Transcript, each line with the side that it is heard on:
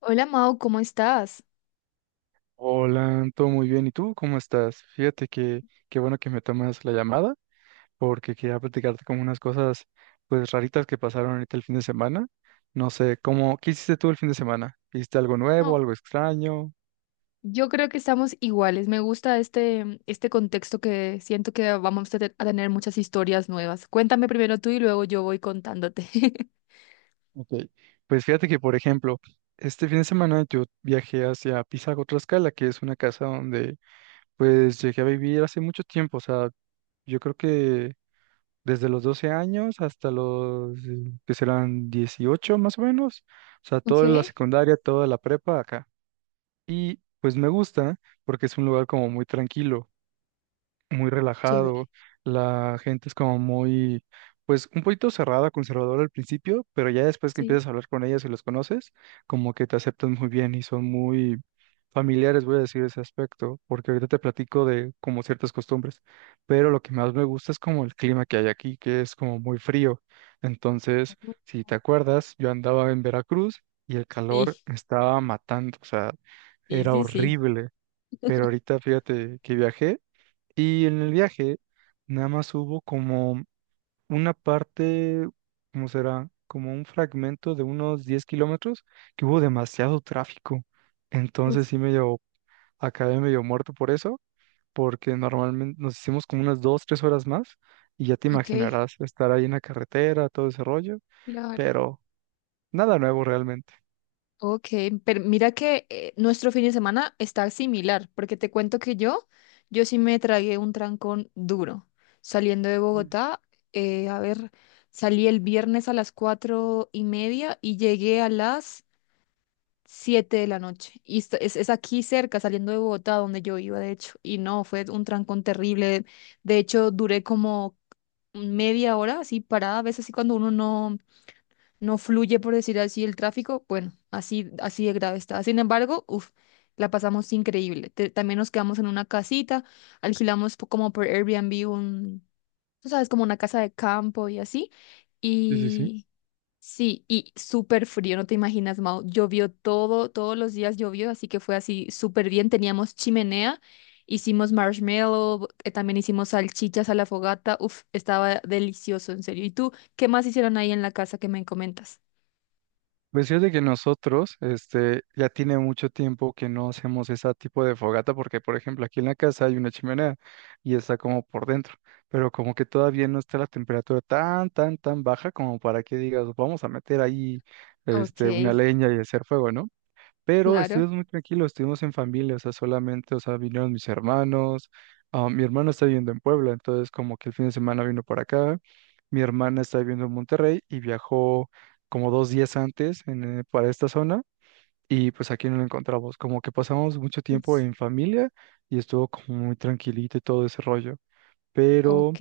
left: Hola Mau, ¿cómo estás?
right: Hola, todo muy bien. ¿Y tú cómo estás? Fíjate que qué bueno que me tomas la llamada porque quería platicarte como unas cosas pues raritas que pasaron ahorita el fin de semana. No sé, qué hiciste tú el fin de semana? ¿Hiciste algo nuevo,
left: No,
right: algo extraño?
left: yo creo que estamos iguales. Me gusta este contexto que siento que vamos a tener muchas historias nuevas. Cuéntame primero tú y luego yo voy contándote.
right: Ok, pues fíjate que, por ejemplo, este fin de semana yo viajé hacia Pisago, Tlaxcala, que es una casa donde pues llegué a vivir hace mucho tiempo. O sea, yo creo que desde los 12 años hasta los que serán 18, más o menos. O sea,
left: Ok,
right: toda la secundaria, toda la prepa acá. Y pues me gusta porque es un lugar como muy tranquilo, muy
left: chévere.
right: relajado. La gente es como muy, pues un poquito cerrada, conservadora al principio, pero ya después que
left: Sí.
right: empiezas a hablar con ellas y los conoces, como que te aceptan muy bien y son muy familiares, voy a decir ese aspecto, porque ahorita te platico de como ciertas costumbres. Pero lo que más me gusta es como el clima que hay aquí, que es como muy frío. Entonces,
left: Ujú.
right: si te acuerdas, yo andaba en Veracruz y el calor
left: Sí,
right: me estaba matando, o sea,
left: sí,
right: era
left: sí, sí.
right: horrible. Pero ahorita fíjate que viajé, y en el viaje nada más hubo como una parte, ¿cómo será? Como un fragmento de unos 10 kilómetros que hubo demasiado tráfico.
left: Uf,
right: Entonces, acabé medio muerto por eso, porque normalmente nos hicimos como unas 2 3 horas más, y ya te
left: ok,
right: imaginarás estar ahí en la carretera, todo ese rollo,
left: claro.
right: pero nada nuevo realmente.
left: Ok, pero mira que nuestro fin de semana está similar, porque te cuento que yo sí me tragué un trancón duro. Saliendo de
right: Mm.
left: Bogotá, a ver, salí el viernes a las 4:30 y llegué a las 7 de la noche. Y es aquí cerca, saliendo de Bogotá, donde yo iba, de hecho. Y no, fue un trancón terrible. De hecho, duré como media hora así parada, a veces así cuando uno no no fluye, por decir así, el tráfico, bueno, así, así de grave está. Sin embargo, uf, la pasamos increíble. También nos quedamos en una casita, alquilamos como por Airbnb un, tú sabes, como una casa de campo y así.
right: Sí, sí, sí.
left: Y sí, y súper frío, no te imaginas, Mau. Llovió todo, todos los días llovió, así que fue así súper bien. Teníamos chimenea. Hicimos marshmallow, también hicimos salchichas a la fogata. Uf, estaba delicioso, en serio. ¿Y tú qué más hicieron ahí en la casa que me comentas?
right: Pues fíjate que nosotros, este, ya tiene mucho tiempo que no hacemos ese tipo de fogata, porque por ejemplo aquí en la casa hay una chimenea y está como por dentro, pero como que todavía no está la temperatura tan, tan, tan baja como para que digas, vamos a meter ahí,
left: Ok,
right: una leña y hacer fuego, ¿no? Pero
left: claro.
right: estuvimos muy tranquilos, estuvimos en familia, o sea, solamente, o sea, vinieron mis hermanos. Ah, mi hermano está viviendo en Puebla, entonces como que el fin de semana vino para acá. Mi hermana está viviendo en Monterrey y viajó como 2 días antes para esta zona, y pues aquí no lo encontramos, como que pasamos mucho tiempo
left: Uf,
right: en familia y estuvo como muy tranquilito y todo ese rollo.
left: ok.
right: Pero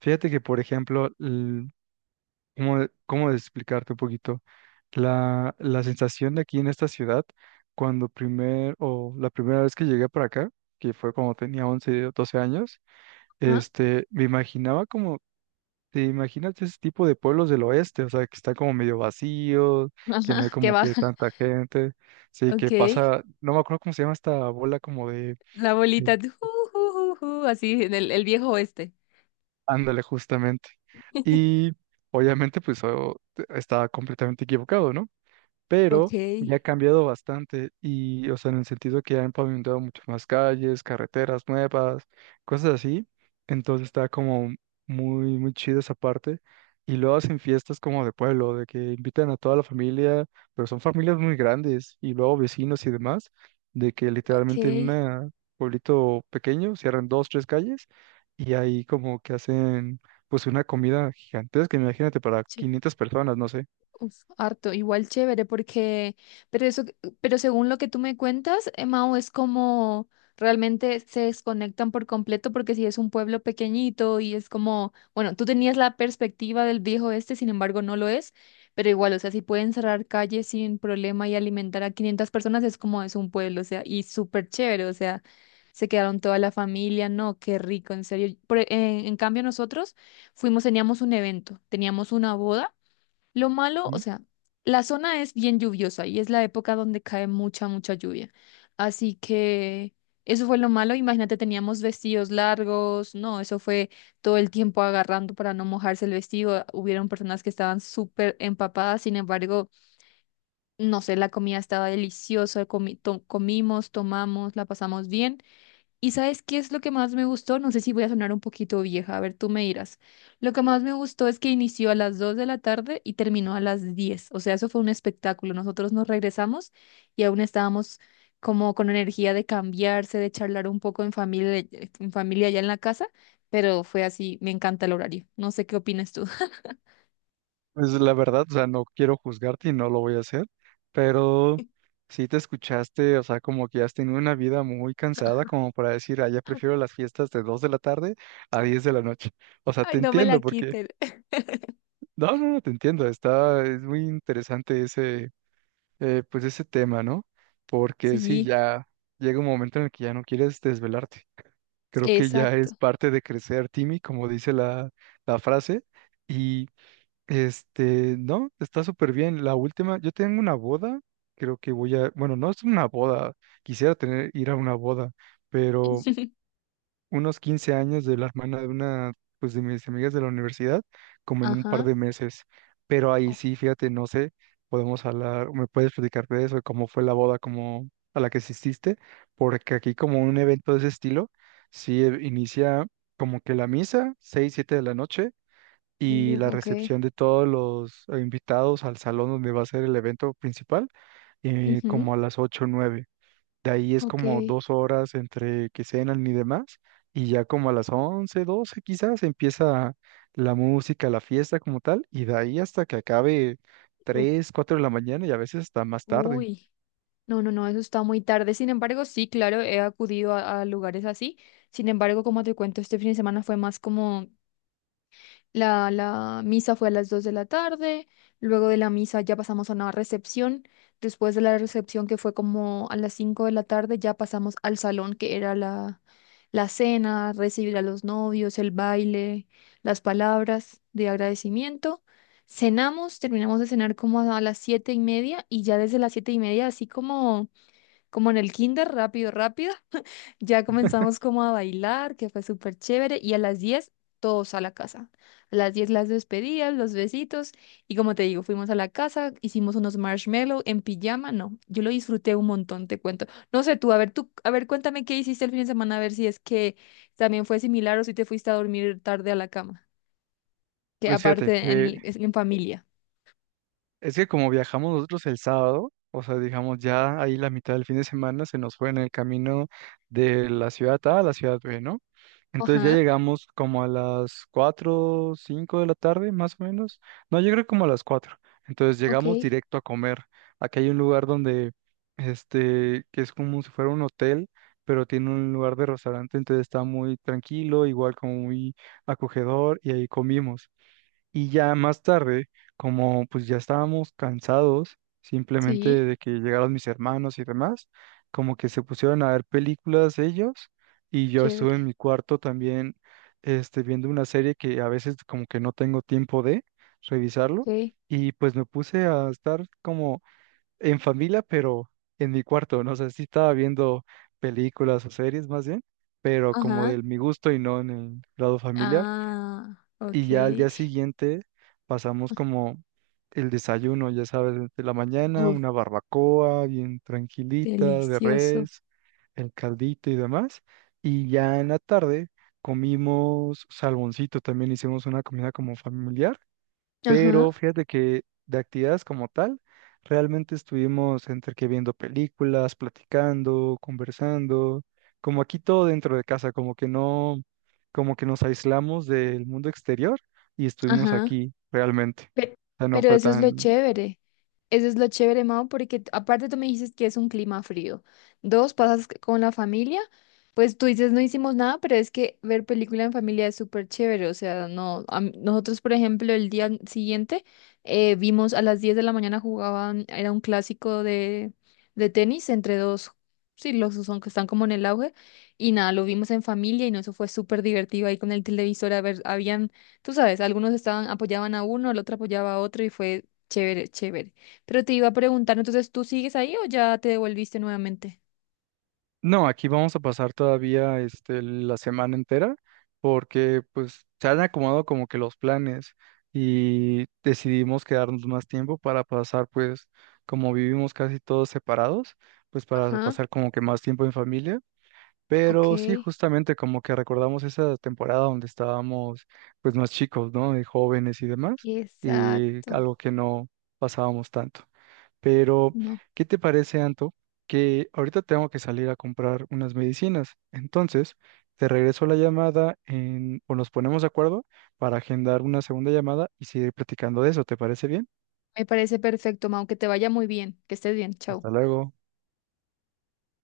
right: fíjate que, por ejemplo, ¿Cómo de explicarte un poquito? La sensación de aquí en esta ciudad, cuando primer, o la primera vez que llegué para acá, que fue cuando tenía 11 o 12 años,
left: ¿Ah? Ajá,
right: este, me imaginaba como, te imaginas ese tipo de pueblos del oeste, o sea, que está como medio vacío, que no hay
left: qué
right: como que
left: baja.
right: tanta gente. Sí,
left: Ok.
right: que pasa, no me acuerdo cómo se llama esta bola como
left: La bolita.
right: de-
left: Ju, ju, ju, ju, así, en el viejo oeste.
right: ándale, justamente. Y obviamente, pues, oh, estaba completamente equivocado, ¿no?
left: Ok,
right: Pero ya ha cambiado bastante y, o sea, en el sentido que ya han pavimentado muchas más calles, carreteras nuevas, cosas así. Entonces está como muy, muy chido esa parte. Y luego hacen fiestas como de pueblo, de que invitan a toda la familia, pero son familias muy grandes y luego vecinos y demás, de que literalmente en
left: ok.
right: un pueblito pequeño cierran dos, tres calles y ahí como que hacen pues una comida gigantesca, imagínate, para 500 personas, no sé.
left: Uf, harto, igual chévere, porque, pero eso, pero según lo que tú me cuentas, Mao, es como realmente se desconectan por completo, porque si es un pueblo pequeñito y es como, bueno, tú tenías la perspectiva del viejo este, sin embargo no lo es, pero igual, o sea, si pueden cerrar calles sin problema y alimentar a 500 personas, es como es un pueblo, o sea, y súper chévere, o sea, se quedaron toda la familia, no, qué rico, en serio. En cambio nosotros fuimos, teníamos un evento, teníamos una boda. Lo malo, o sea, la zona es bien lluviosa y es la época donde cae mucha, mucha lluvia. Así que eso fue lo malo. Imagínate, teníamos vestidos largos, no, eso fue todo el tiempo agarrando para no mojarse el vestido. Hubieron personas que estaban súper empapadas, sin embargo, no sé, la comida estaba deliciosa, comimos, tomamos, la pasamos bien. ¿Y sabes qué es lo que más me gustó? No sé si voy a sonar un poquito vieja, a ver, tú me dirás. Lo que más me gustó es que inició a las 2 de la tarde y terminó a las 10, o sea, eso fue un espectáculo. Nosotros nos regresamos y aún estábamos como con energía de cambiarse, de charlar un poco en familia allá en la casa, pero fue así, me encanta el horario. No sé qué opinas tú.
right: Pues la verdad, o sea, no quiero juzgarte y no lo voy a hacer, pero sí te escuchaste, o sea, como que has tenido una vida muy cansada, como para decir, ah, ya prefiero las fiestas de 2 de la tarde a 10 de la noche. O sea,
left: Ay,
right: te
left: no me la
right: entiendo, porque,
left: quiten.
right: no, no, no, te entiendo, es muy interesante ese, pues ese tema, ¿no? Porque sí,
left: Sí,
right: ya llega un momento en el que ya no quieres desvelarte. Creo que ya es
left: exacto.
right: parte de crecer, Timmy, como dice la frase. Y no, está súper bien. La última, yo tengo una boda. Creo que bueno, no es una boda, quisiera ir a una boda, pero unos 15 años de la hermana de una, pues de mis amigas de la universidad, como en un par
left: Ajá.
right: de meses. Pero ahí
left: Ok.
right: sí, fíjate, no sé, podemos hablar, me puedes platicar de eso, de cómo fue la boda, como a la que asististe, porque aquí como un evento de ese estilo, sí inicia como que la misa, 6, 7 de la noche, y
left: Uh,
right: la
left: ok.
right: recepción de todos los invitados al salón donde va a ser el evento principal,
left: Ujú,
right: como a las 8 o 9. De ahí es
left: ok.
right: como dos horas entre que cenan y demás, y ya como a las 11 12 quizás empieza la música, la fiesta como tal, y de ahí hasta que acabe
left: U-
right: 3 4 de la mañana y a veces hasta más tarde.
left: Uy. No, no, no, eso está muy tarde. Sin embargo, sí, claro, he acudido a lugares así. Sin embargo, como te cuento, este fin de semana fue más como la misa fue a las 2 de la tarde, luego de la misa ya pasamos a una recepción, después de la recepción que fue como a las 5 de la tarde ya pasamos al salón que era la cena, recibir a los novios, el baile, las palabras de agradecimiento. Cenamos, terminamos de cenar como a las 7:30 y ya desde las 7:30 así como en el kinder, rápido, rápido. Ya comenzamos como a bailar, que fue súper chévere. Y a las 10 todos a la casa. A las 10 las despedidas, los besitos. Y como te digo, fuimos a la casa, hicimos unos marshmallow en pijama. No, yo lo disfruté un montón, te cuento. No sé tú, a ver, cuéntame qué hiciste el fin de semana, a ver si es que también fue similar o si te fuiste a dormir tarde a la cama. Que
right: Pues fíjate,
left: aparte en,
right: que
left: en familia.
right: es que como viajamos nosotros el sábado, o sea, digamos ya ahí la mitad del fin de semana se nos fue en el camino de la ciudad A a la ciudad B, ¿no? Entonces ya
left: Ajá,
right: llegamos como a las 4, 5 de la tarde, más o menos. No, yo creo como a las 4. Entonces
left: ok,
right: llegamos directo a comer. Aquí hay un lugar donde, que es como si fuera un hotel, pero tiene un lugar de restaurante, entonces está muy tranquilo, igual como muy acogedor, y ahí comimos. Y ya más tarde, como pues ya estábamos cansados, simplemente
left: sí,
right: de que llegaron mis hermanos y demás, como que se pusieron a ver películas ellos, y yo estuve en
left: chévere,
right: mi cuarto también, viendo una serie que a veces como que no tengo tiempo de revisarlo,
left: ok,
right: y pues me puse a estar como en familia, pero en mi cuarto. No sé si estaba viendo películas o series más bien, pero como de
left: ajá.
right: mi gusto y no en el lado familiar.
left: Ah, ok.
right: Y ya al día siguiente pasamos como el desayuno, ya sabes, de la mañana,
left: Uf,
right: una barbacoa bien tranquilita de
left: delicioso.
right: res, el caldito y demás. Y ya en la tarde comimos salmoncito, también hicimos una comida como familiar,
left: Ajá,
right: pero fíjate que de actividades como tal, realmente estuvimos entre que viendo películas, platicando, conversando, como aquí todo dentro de casa, como que no, como que nos aislamos del mundo exterior y estuvimos
left: ajá.
right: aquí realmente.
left: Pe-
right: O sea, no
left: Pero,
right: fue
left: eso es lo
right: tan.
left: chévere. Eso es lo chévere, Mao, porque aparte tú me dices que es un clima frío. Dos, pasas con la familia, pues tú dices no hicimos nada, pero es que ver película en familia es súper chévere. O sea, no, nosotros, por ejemplo, el día siguiente vimos a las 10 de la mañana jugaban, era un clásico de tenis entre dos, sí, los dos son que están como en el auge. Y nada, lo vimos en familia y no, eso fue súper divertido ahí con el televisor. A ver, habían, tú sabes, algunos estaban, apoyaban a uno, el otro apoyaba a otro y fue chévere, chévere. Pero te iba a preguntar, entonces, ¿tú sigues ahí o ya te devolviste nuevamente?
right: No, aquí vamos a pasar todavía, este, la semana entera, porque pues se han acomodado como que los planes y decidimos quedarnos más tiempo para pasar, pues como vivimos casi todos separados, pues para
left: Ajá,
right: pasar como que más tiempo en familia.
left: ok,
right: Pero sí, justamente como que recordamos esa temporada donde estábamos pues más chicos, ¿no? Y jóvenes y demás, y
left: exacto.
right: algo que no pasábamos tanto. Pero,
left: No,
right: ¿qué te parece, Anto? Que ahorita tengo que salir a comprar unas medicinas. Entonces, te regreso la llamada o nos ponemos de acuerdo para agendar una segunda llamada y seguir platicando de eso. ¿Te parece bien?
left: me parece perfecto, Mau, que te vaya muy bien, que estés bien, chao.
right: Hasta luego.